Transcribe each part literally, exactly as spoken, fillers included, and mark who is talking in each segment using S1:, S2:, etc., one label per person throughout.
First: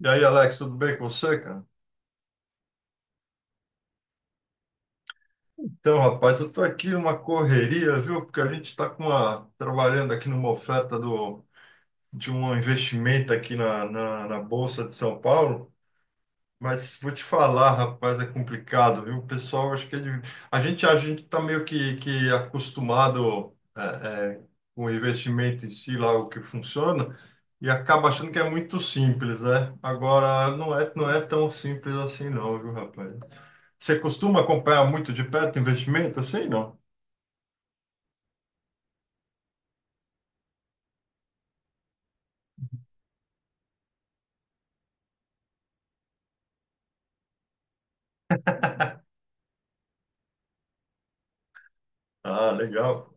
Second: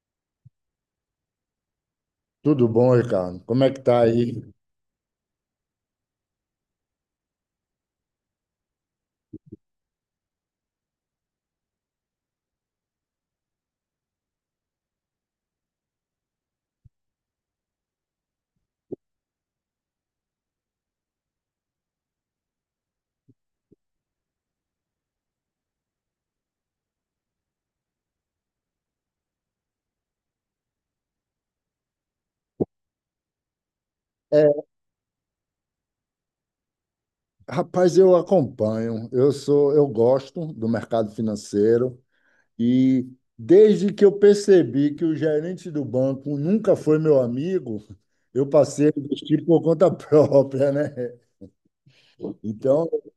S1: E aí, Alex, tudo bem com você, cara?
S2: Tudo bom, Ricardo? Como é que tá aí?
S1: Então, rapaz, eu estou aqui numa correria, viu? Porque a gente está com uma, trabalhando aqui numa oferta do, de um investimento aqui na, na, na Bolsa de São Paulo. Mas vou te falar, rapaz, é complicado, viu? O pessoal, acho que é de- a gente a gente está meio que, que acostumado é, é, com o investimento em si, lá o que funciona, e acaba achando que é muito simples, né? Agora, não é, não é tão simples assim, não, viu, rapaz? Você costuma
S2: É,
S1: acompanhar muito de perto investimento assim, não?
S2: rapaz, eu acompanho. Eu sou, eu gosto do mercado financeiro e desde que eu percebi que o gerente do banco nunca foi meu amigo, eu passei a investir por conta própria, né?
S1: Ah,
S2: Então,
S1: legal.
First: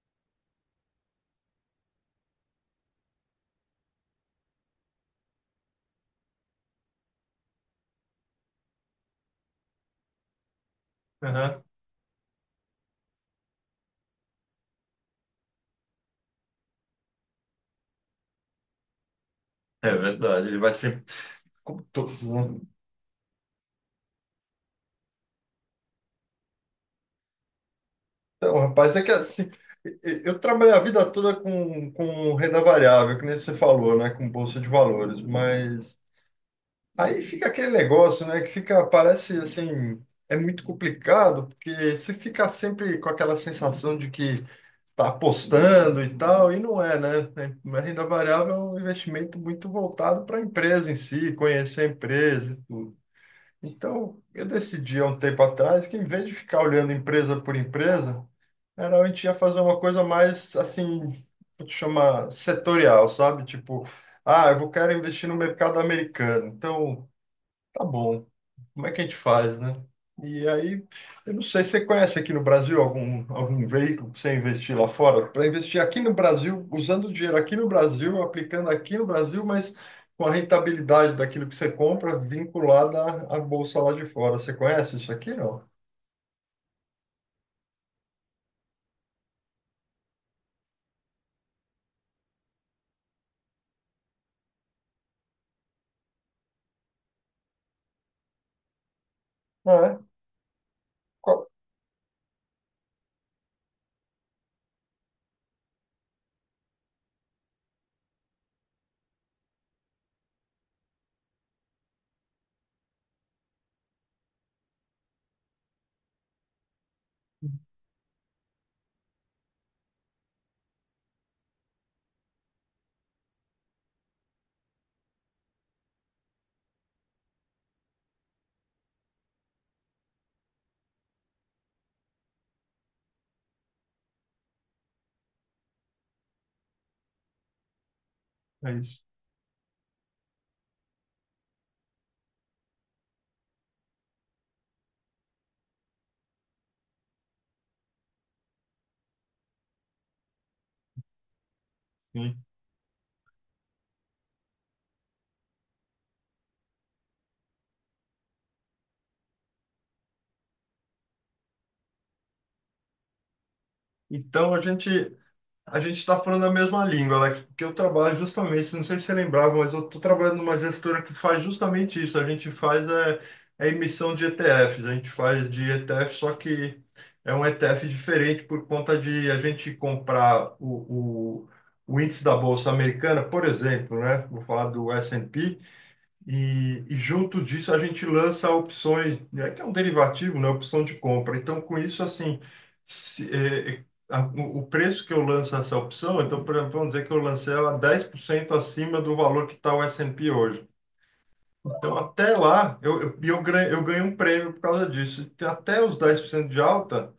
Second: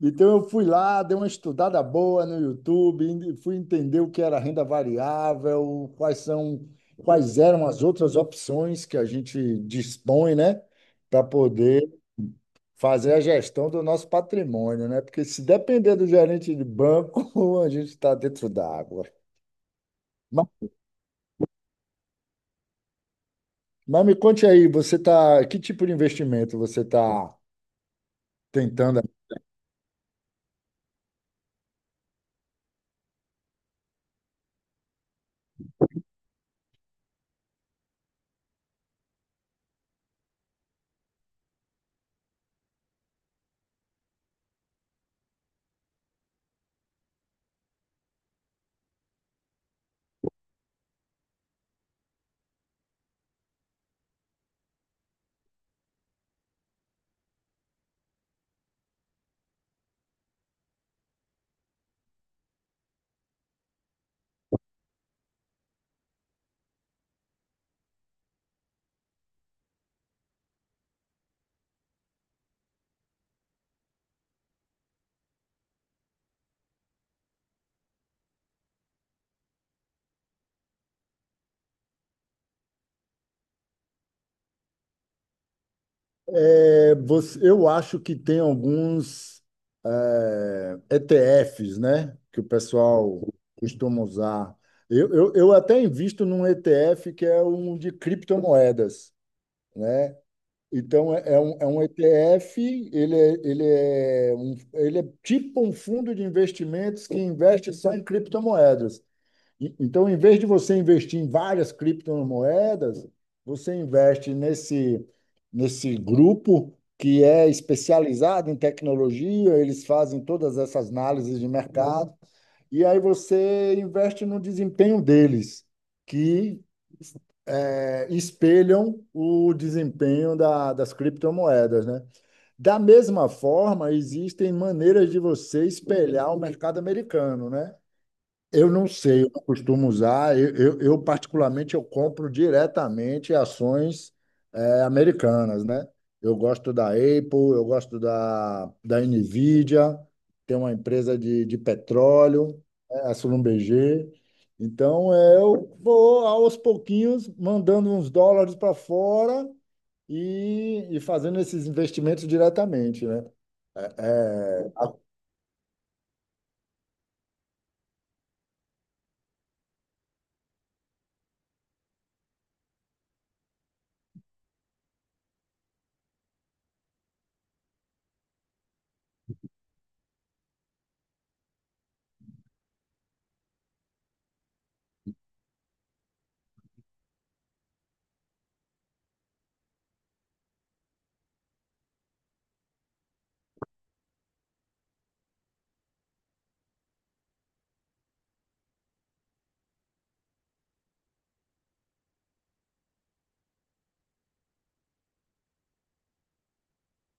S2: então eu fui lá, dei uma estudada boa no YouTube, e fui entender o que era renda variável, quais são, quais eram as outras opções que a gente dispõe, né? Para
S1: Aham.
S2: poder fazer a gestão do nosso patrimônio, né? Porque se depender do gerente de banco, a gente está dentro d'água.
S1: É verdade,
S2: Mas,
S1: ele vai sempre. Como todo né?
S2: mas me conte aí, você tá, que tipo de investimento você está
S1: Então, rapaz,
S2: tentando?
S1: é que assim, e- e- eu trabalhei a vida toda com, com renda variável, que nem você falou, né? Com bolsa de valores, mas aí fica aquele negócio, né? Que fica, parece assim, é muito complicado, porque você fica sempre com aquela sensação de que tá apostando e tal, e não é, né? A renda variável é um investimento muito voltado para a empresa em si, conhecer a empresa e tudo. Então, eu decidi há um tempo atrás que, em vez de ficar olhando empresa por empresa, era a gente ia fazer uma coisa mais, assim, vou te chamar setorial, sabe? Tipo, ah, eu vou quero investir no mercado americano. Então, tá bom. Como é que a gente faz, né? E aí, eu não sei, você conhece aqui no Brasil algum, algum veículo para você investir lá fora? Para investir aqui no Brasil, usando o dinheiro aqui no Brasil, aplicando aqui no Brasil, mas com a rentabilidade daquilo que você compra vinculada à à bolsa lá de fora. Você conhece isso aqui, não?
S2: É, você- eu acho que tem alguns é, E T Efes, né? Que o pessoal costuma usar. Eu, eu, eu até invisto num ETF que é um de criptomoedas,
S1: Não é?
S2: né? Então, é é
S1: Qual-
S2: um, é um ETF, ele é, ele é, um, ele é tipo um fundo de investimentos que investe só em criptomoedas. E- Então, em vez de você investir em várias criptomoedas, você investe nesse, nesse grupo que é especializado em tecnologia, eles fazem todas essas análises de mercado e aí você investe no desempenho deles, que é, espelham o desempenho da- das criptomoedas, né? Da mesma forma, existem maneiras de você espelhar o mercado americano, né? Eu
S1: É
S2: não
S1: isso.
S2: sei, eu não costumo usar. Eu, eu, eu, particularmente, eu compro diretamente ações eh, americanas, né? Eu gosto da Apple, eu gosto da, da Nvidia, tem uma empresa de, de
S1: Sim.
S2: petróleo, eh, a Schlumberger. Então, eh, eu vou aos pouquinhos mandando uns dólares para fora e, e fazendo esses investimentos diretamente, né?
S1: Então, a
S2: É,
S1: gente A gente está falando a mesma língua, Alex, porque eu trabalho justamente, não sei se você lembrava, mas eu estou trabalhando numa gestora que faz justamente isso. A gente faz é, a emissão de E T Fs, a gente faz de E T F, só que é um E T F diferente por conta de a gente comprar o, o, o índice da Bolsa Americana, por exemplo, né? Vou falar do S e P, e, e junto disso a gente lança opções, né, que é um derivativo, né, opção de compra. Então, com isso, assim, se- é, a- o o preço que eu lanço essa opção, então, por exemplo, vamos dizer que eu lancei ela dez por cento acima do valor que está o S e P hoje. Então, até lá, eu, eu, e eu, ganho, eu ganho um prêmio por causa disso. Então, até os dez por cento de alta,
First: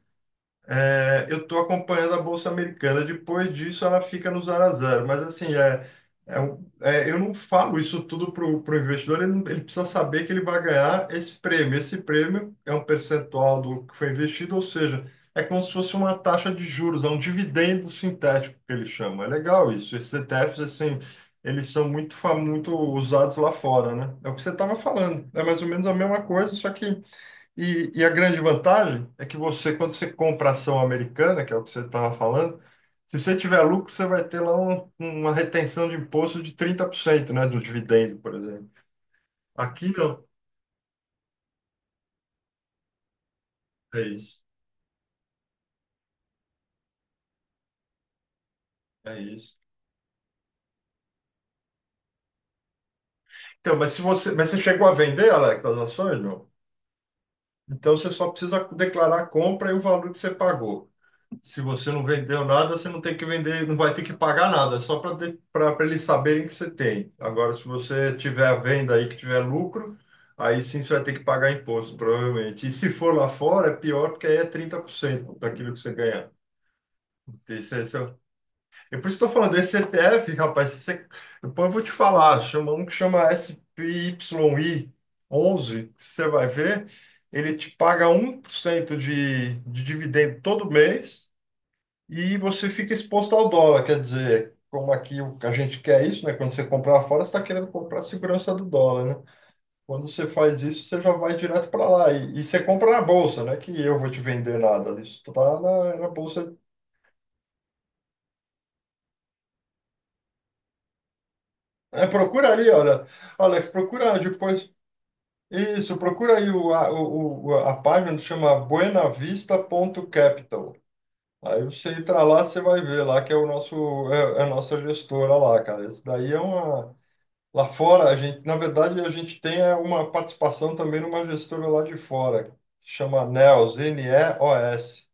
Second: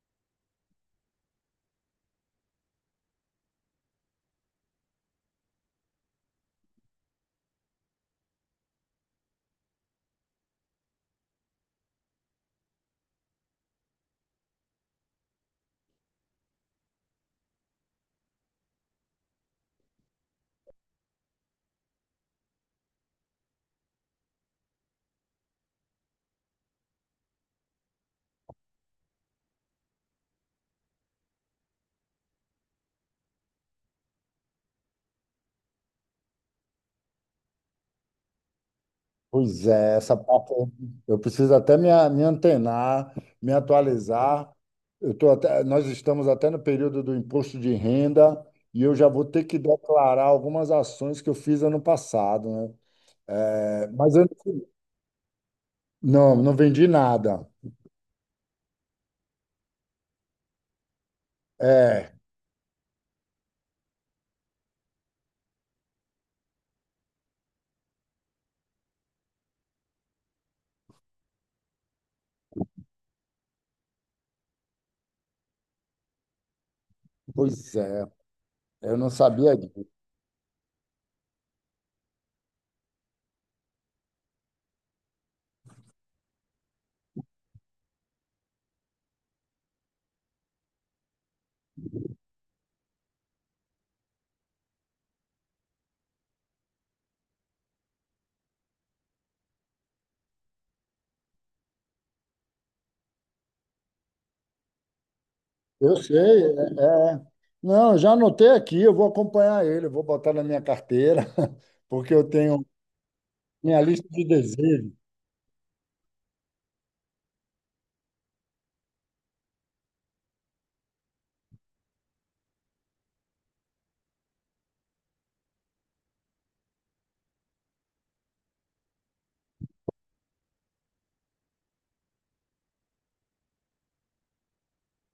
S1: é, eu estou acompanhando a Bolsa Americana. Depois disso, ela fica no zero a zero. Mas, assim, é, é, um- é, eu não falo isso tudo para o investidor. Ele, não- ele precisa saber que ele vai ganhar esse prêmio. Esse prêmio é um percentual do que foi investido, ou seja, é como se fosse uma taxa de juros, é um dividendo sintético que ele chama. É legal isso. Esses E T Fs, assim, eles são muito, fa- muito usados lá fora, né? É o que você estava falando. É mais ou menos a mesma coisa, só que e, e a grande vantagem é que você, quando você compra ação americana, que é o que você estava falando, se você tiver lucro, você vai ter lá um- uma retenção de imposto de trinta por cento né, do dividendo, por exemplo.
S2: Pois
S1: Aqui
S2: é, essa
S1: não.
S2: parte eu eu preciso até me, a- me antenar, me
S1: É isso.
S2: atualizar. Eu tô até, nós estamos até no período do imposto de renda e eu já
S1: É
S2: vou ter
S1: isso.
S2: que declarar algumas ações que eu fiz ano passado, né?
S1: Então,
S2: É,
S1: mas se
S2: Mas eu
S1: você, mas você chegou a vender, Alex, as ações,
S2: não,
S1: não?
S2: não vendi nada.
S1: Então você só precisa declarar a compra e o valor que você pagou. Se você não
S2: É,
S1: vendeu nada, você não tem que vender, não vai ter que pagar nada, é só para eles saberem que você tem. Agora, se você tiver a venda aí que tiver lucro, aí sim você vai ter que pagar imposto, provavelmente. E se for lá fora, é pior, porque aí é trinta por cento daquilo que você ganhar.
S2: pois
S1: Esse, esse é,
S2: é,
S1: o- é
S2: eu
S1: por
S2: não
S1: isso estou
S2: sabia
S1: falando, esse
S2: disso.
S1: E T F, rapaz, você- depois eu vou te falar, chama um que chama S P Y I onze, que você vai ver, ele te paga um por cento de, de dividendo todo mês e você fica exposto ao dólar, quer dizer, como aqui o- a gente quer isso, né? Quando você comprar fora, você está querendo comprar a segurança do dólar, né? Quando você faz isso, você já vai direto para lá e, e você compra na bolsa, né? Que eu vou te vender nada, isso tá
S2: Eu
S1: na, na
S2: sei,
S1: bolsa.
S2: é, é. Não, eu já anotei aqui, eu vou acompanhar ele, eu vou botar na minha carteira,
S1: É,
S2: porque eu
S1: procura
S2: tenho
S1: ali, olha, Alex,
S2: minha lista
S1: procura
S2: de
S1: depois.
S2: desejos.
S1: Isso, procura aí o, a, o, o- a página que chama buenavista.capital. Aí você entra lá, você vai ver lá que é o nosso é, é a nossa gestora lá, cara. Isso daí é uma. Lá fora, a gente, na verdade, a gente tem é, uma participação também numa gestora lá de fora, que chama NEOS, N E O S,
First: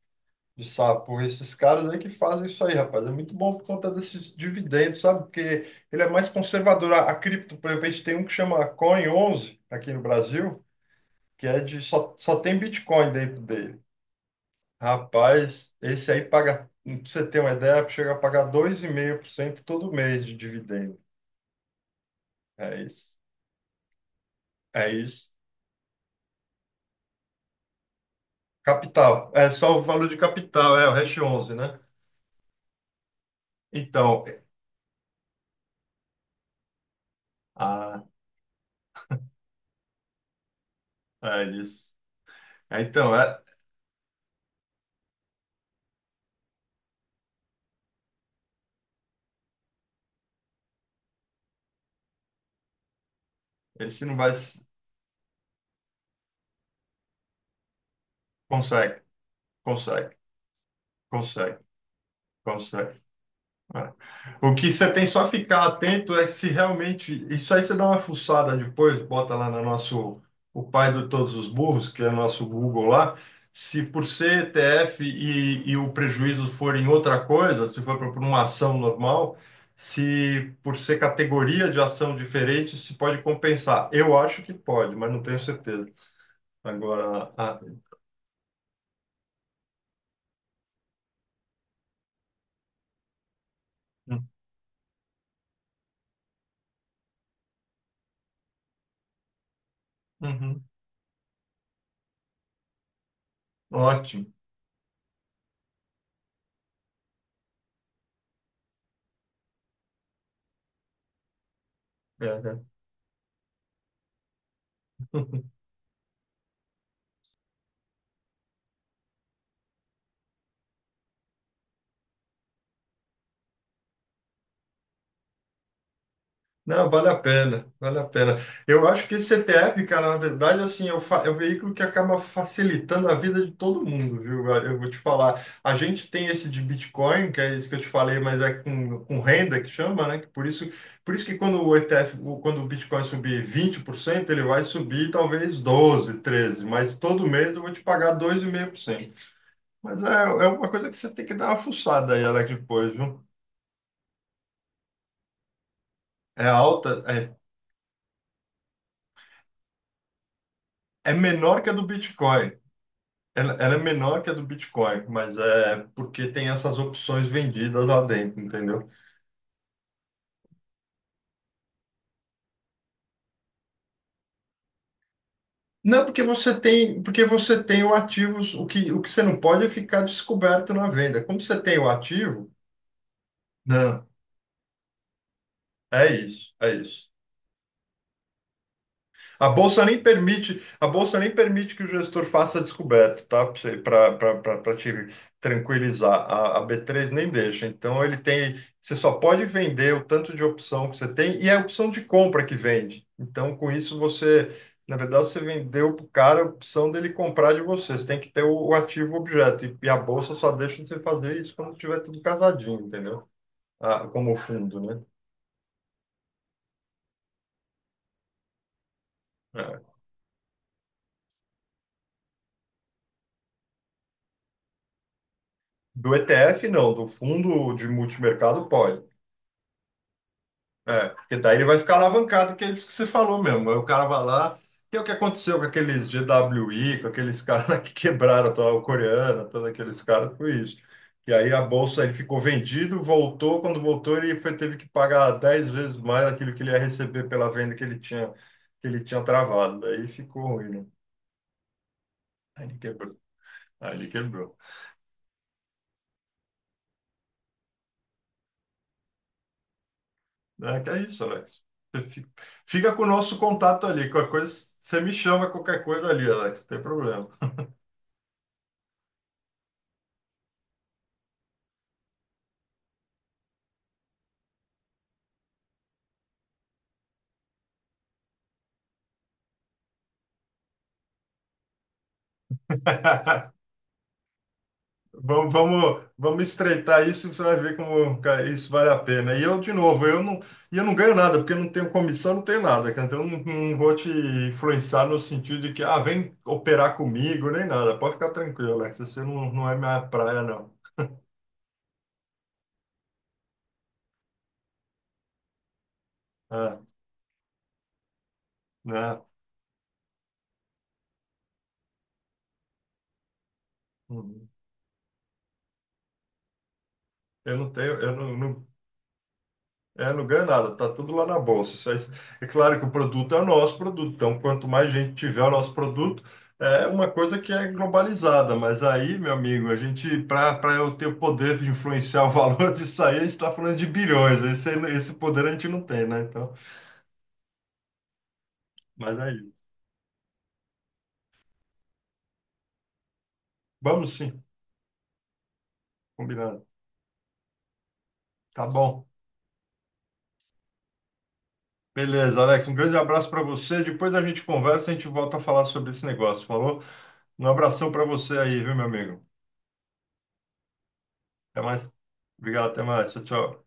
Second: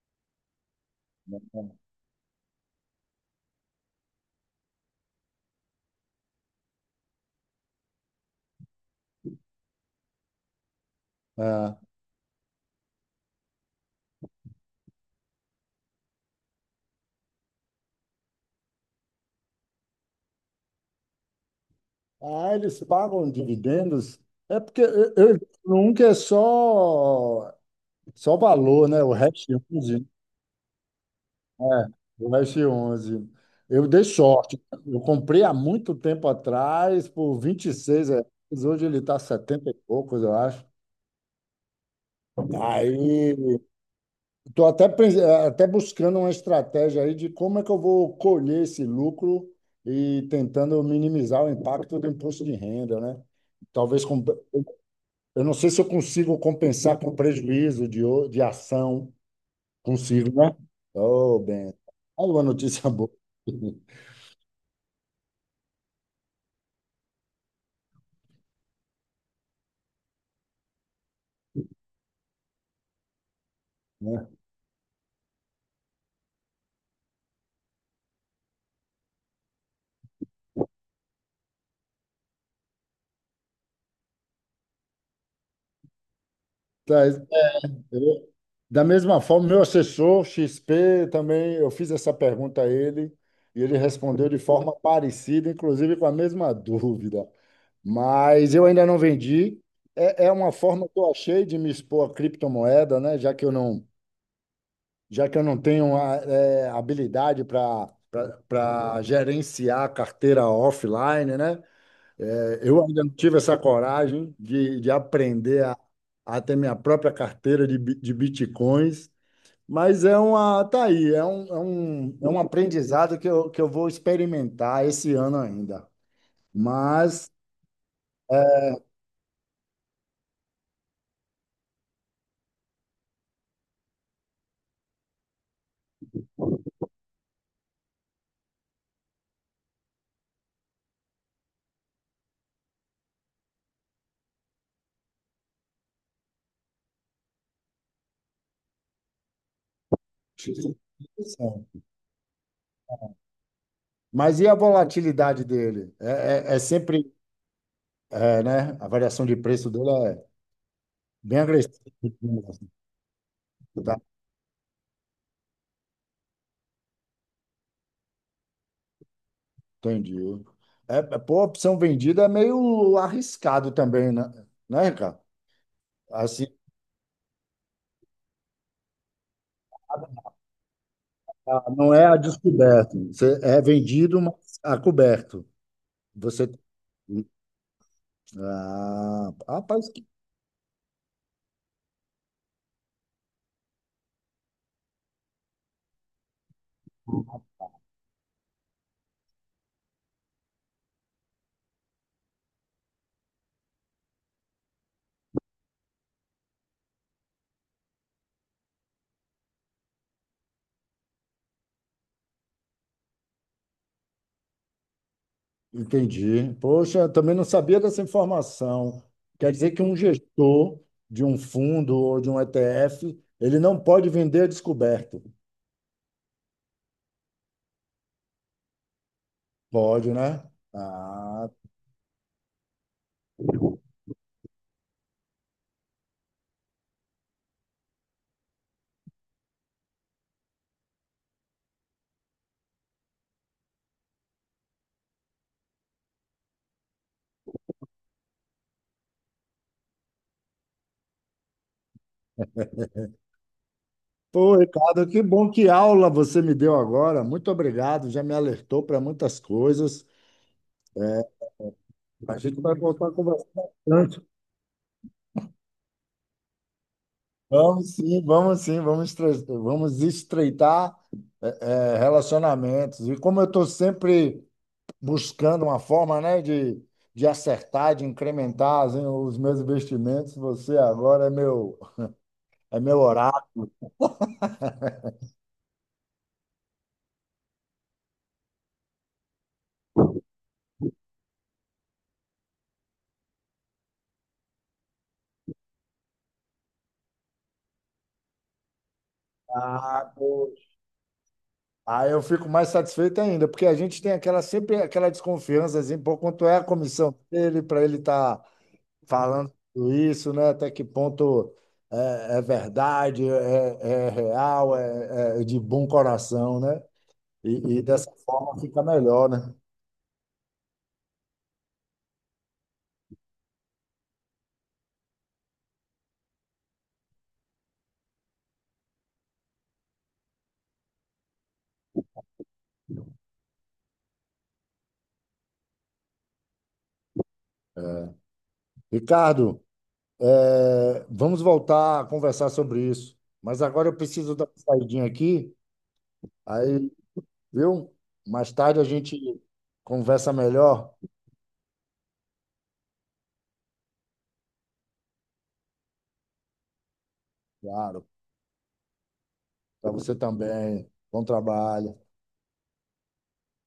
S1: de sapo. Esses caras aí que fazem isso aí, rapaz. É muito bom por conta desses dividendos, sabe? Porque ele é mais conservador. A, a cripto, por exemplo, a gente tem um que chama Coin onze aqui no Brasil, que é de
S2: É.
S1: só, só tem Bitcoin dentro dele. Rapaz, esse aí paga, pra você ter uma ideia, chega a pagar dois vírgula cinco por cento todo mês de dividendo.
S2: Ah,
S1: É
S2: eles
S1: isso.
S2: pagam dividendos? É porque
S1: É
S2: eu,
S1: isso.
S2: eu, nunca é só, só valor, né? O
S1: Capital.
S2: Hash
S1: É só o
S2: onze,
S1: valor de capital, é o hash onze,
S2: é,
S1: né?
S2: o Hash onze. Eu dei
S1: Então,
S2: sorte. Eu comprei há muito tempo atrás por 26
S1: ah,
S2: reais. Hoje ele está setenta e poucos, eu acho.
S1: é isso. É, então,
S2: Aí
S1: é,
S2: estou até, pens- até buscando uma estratégia aí de como é que eu vou colher esse lucro e tentando minimizar o impacto do imposto de renda, né?
S1: esse
S2: Talvez
S1: não
S2: com-
S1: vai. S-
S2: Eu não sei se eu consigo compensar com prejuízo de, o- de
S1: Consegue,
S2: ação.
S1: consegue,
S2: Consigo, né? Oh,
S1: consegue,
S2: bem. Aí uma notícia
S1: consegue.
S2: boa,
S1: O que você tem só ficar atento é se realmente. Isso aí você dá uma fuçada depois, bota lá no nosso. O pai de todos os burros, que é o nosso Google lá. Se por
S2: né?
S1: ser E T F e, e o prejuízo for em outra coisa, se for por uma ação normal, se por ser categoria de ação diferente, se pode compensar. Eu acho que pode, mas não tenho certeza.
S2: Tá,
S1: Agora. A-
S2: eu- da mesma forma, meu assessor xis pê também, eu fiz essa pergunta a ele e ele respondeu de forma parecida, inclusive com a mesma dúvida. Mas eu ainda não vendi. É, é uma
S1: Uhum.
S2: forma que eu achei de me expor à criptomoeda, né? Já que eu não,
S1: Ótimo.
S2: já que eu não tenho a, é, habilidade para para gerenciar a carteira offline, né?
S1: É,
S2: É,
S1: né?
S2: eu ainda não tive essa coragem de, de aprender a, a ter minha própria carteira de, bi- de bitcoins, mas é uma, tá aí, é um, é um, é um aprendizado que eu, que eu vou experimentar esse ano ainda.
S1: Não, vale a
S2: Mas
S1: pena, vale a pena.
S2: é,
S1: Eu acho que esse C T F, cara, na verdade, assim, é o, fa- é o veículo que acaba facilitando a vida de todo mundo, viu? Eu vou te falar. A gente tem esse de Bitcoin, que é isso que eu te falei, mas é com, com renda que chama, né? Que por isso, por isso que quando o E T F, o- quando o Bitcoin subir vinte por cento ele vai subir talvez doze treze mas todo mês eu vou te pagar dois vírgula cinco por cento. Mas é, é uma coisa que você tem que dar uma fuçada aí, Alex, depois, viu?
S2: mas e a volatilidade dele?
S1: É
S2: É, é- é
S1: alta,
S2: sempre,
S1: é,
S2: é, né? A variação de preço dele é
S1: é
S2: bem
S1: menor que a
S2: agressivo,
S1: do Bitcoin. Ela, ela é
S2: tá?
S1: menor que a do Bitcoin, mas é porque tem essas opções vendidas lá dentro, entendeu?
S2: Entendi. É, é, pô, opção vendida é meio arriscado também, né, né, Ricardo?
S1: Não, porque
S2: Assim,
S1: você tem, porque você tem o ativo, o que, o que você não pode é ficar descoberto na venda. Como você
S2: a-
S1: tem o
S2: não é a
S1: ativo,
S2: descoberto. Você é
S1: não,
S2: vendido, mas a coberto.
S1: é
S2: Você.
S1: isso, é isso.
S2: Ah,
S1: A bolsa
S2: rapaz,
S1: nem
S2: que-
S1: permite, a bolsa nem permite que o gestor faça descoberto, tá? Para te tranquilizar, a, a bê três nem deixa. Então ele tem, você só pode vender o tanto de opção que você tem e é a opção de compra que vende. Então com isso você, na verdade, você vendeu para o cara a opção dele comprar de você. Você tem que ter o, o ativo objeto e, e a bolsa só deixa você fazer isso quando tiver tudo casadinho, entendeu? Ah, como fundo, né?
S2: entendi. Poxa, eu também não sabia dessa informação. Quer dizer que um
S1: É.
S2: gestor de um fundo ou de um ETF, ele não pode vender a descoberto.
S1: Do E T F não, do fundo de multimercado pode.
S2: Pode, né?
S1: É, porque
S2: Ah,
S1: daí ele vai ficar alavancado, que é isso que você falou mesmo. Aí o cara vai lá, que é o que aconteceu com aqueles G W I, com aqueles caras lá que quebraram toda a coreana, todos aqueles caras, foi isso. E aí a bolsa ele ficou vendido, voltou, quando voltou ele foi, teve que pagar dez vezes mais aquilo que ele ia receber pela venda que ele tinha, que ele tinha, travado. Daí ficou ruim, né? Aí ele quebrou. Aí ele
S2: ô
S1: quebrou.
S2: Ricardo, que bom que aula você me deu agora. Muito obrigado, já me alertou para muitas coisas.
S1: É, que é isso, Alex. Você fi-
S2: A gente vai
S1: Fica com o
S2: voltar a
S1: nosso
S2: conversar
S1: contato ali,
S2: bastante.
S1: qualquer coisa, você me chama qualquer coisa ali, Alex, não tem problema.
S2: Vamos sim, vamos sim, vamos, estre- vamos estreitar eh, eh, relacionamentos. E como eu estou sempre buscando uma forma, né, de, de acertar, de incrementar assim, os meus investimentos, você agora é meu, é meu oráculo.
S1: Vamos, vamos, vamos estreitar isso, você vai ver como cara, isso vale a pena. E eu, de novo, eu não, e eu não ganho nada, porque eu não tenho comissão, não tenho nada, cara. Então, eu não, não vou te influenciar no sentido de que, ah, vem operar comigo, nem nada. Pode ficar tranquilo, Alex, você não, não é minha praia, não.
S2: Aí eu fico mais satisfeito ainda, porque a gente tem aquela sempre aquela desconfiança, assim, pô, quanto é a
S1: Ah,
S2: comissão dele para ele estar
S1: né?
S2: falando tudo isso, né? Até que ponto é, é verdade, é, é
S1: Uhum.
S2: real, é, é de bom coração, né?
S1: Eu não
S2: E, e
S1: tenho,
S2: dessa
S1: eu não,
S2: forma
S1: não-
S2: fica melhor, né?
S1: É, não ganha nada, tá tudo lá na bolsa. Isso é, é claro que o produto é o nosso produto, então quanto mais gente tiver o nosso produto, é uma coisa que é globalizada, mas aí, meu amigo, a gente, para para eu ter o poder de influenciar o valor disso aí, a gente está falando de bilhões, esse, esse poder a gente não tem, né? Então, mas aí,
S2: Ricardo, é, vamos voltar a conversar sobre isso, mas agora eu
S1: vamos
S2: preciso
S1: sim,
S2: dar uma saidinha aqui,
S1: combinado.
S2: aí, viu? Mais
S1: Tá
S2: tarde a
S1: bom.
S2: gente conversa melhor.
S1: Beleza, Alex, um grande abraço para você. Depois a gente conversa, a gente volta a falar sobre esse negócio, falou? Um abração para
S2: Claro.
S1: você aí, viu, meu amigo?
S2: Para você também. Bom
S1: Até
S2: trabalho.
S1: mais. Obrigado, até mais. Tchau, tchau.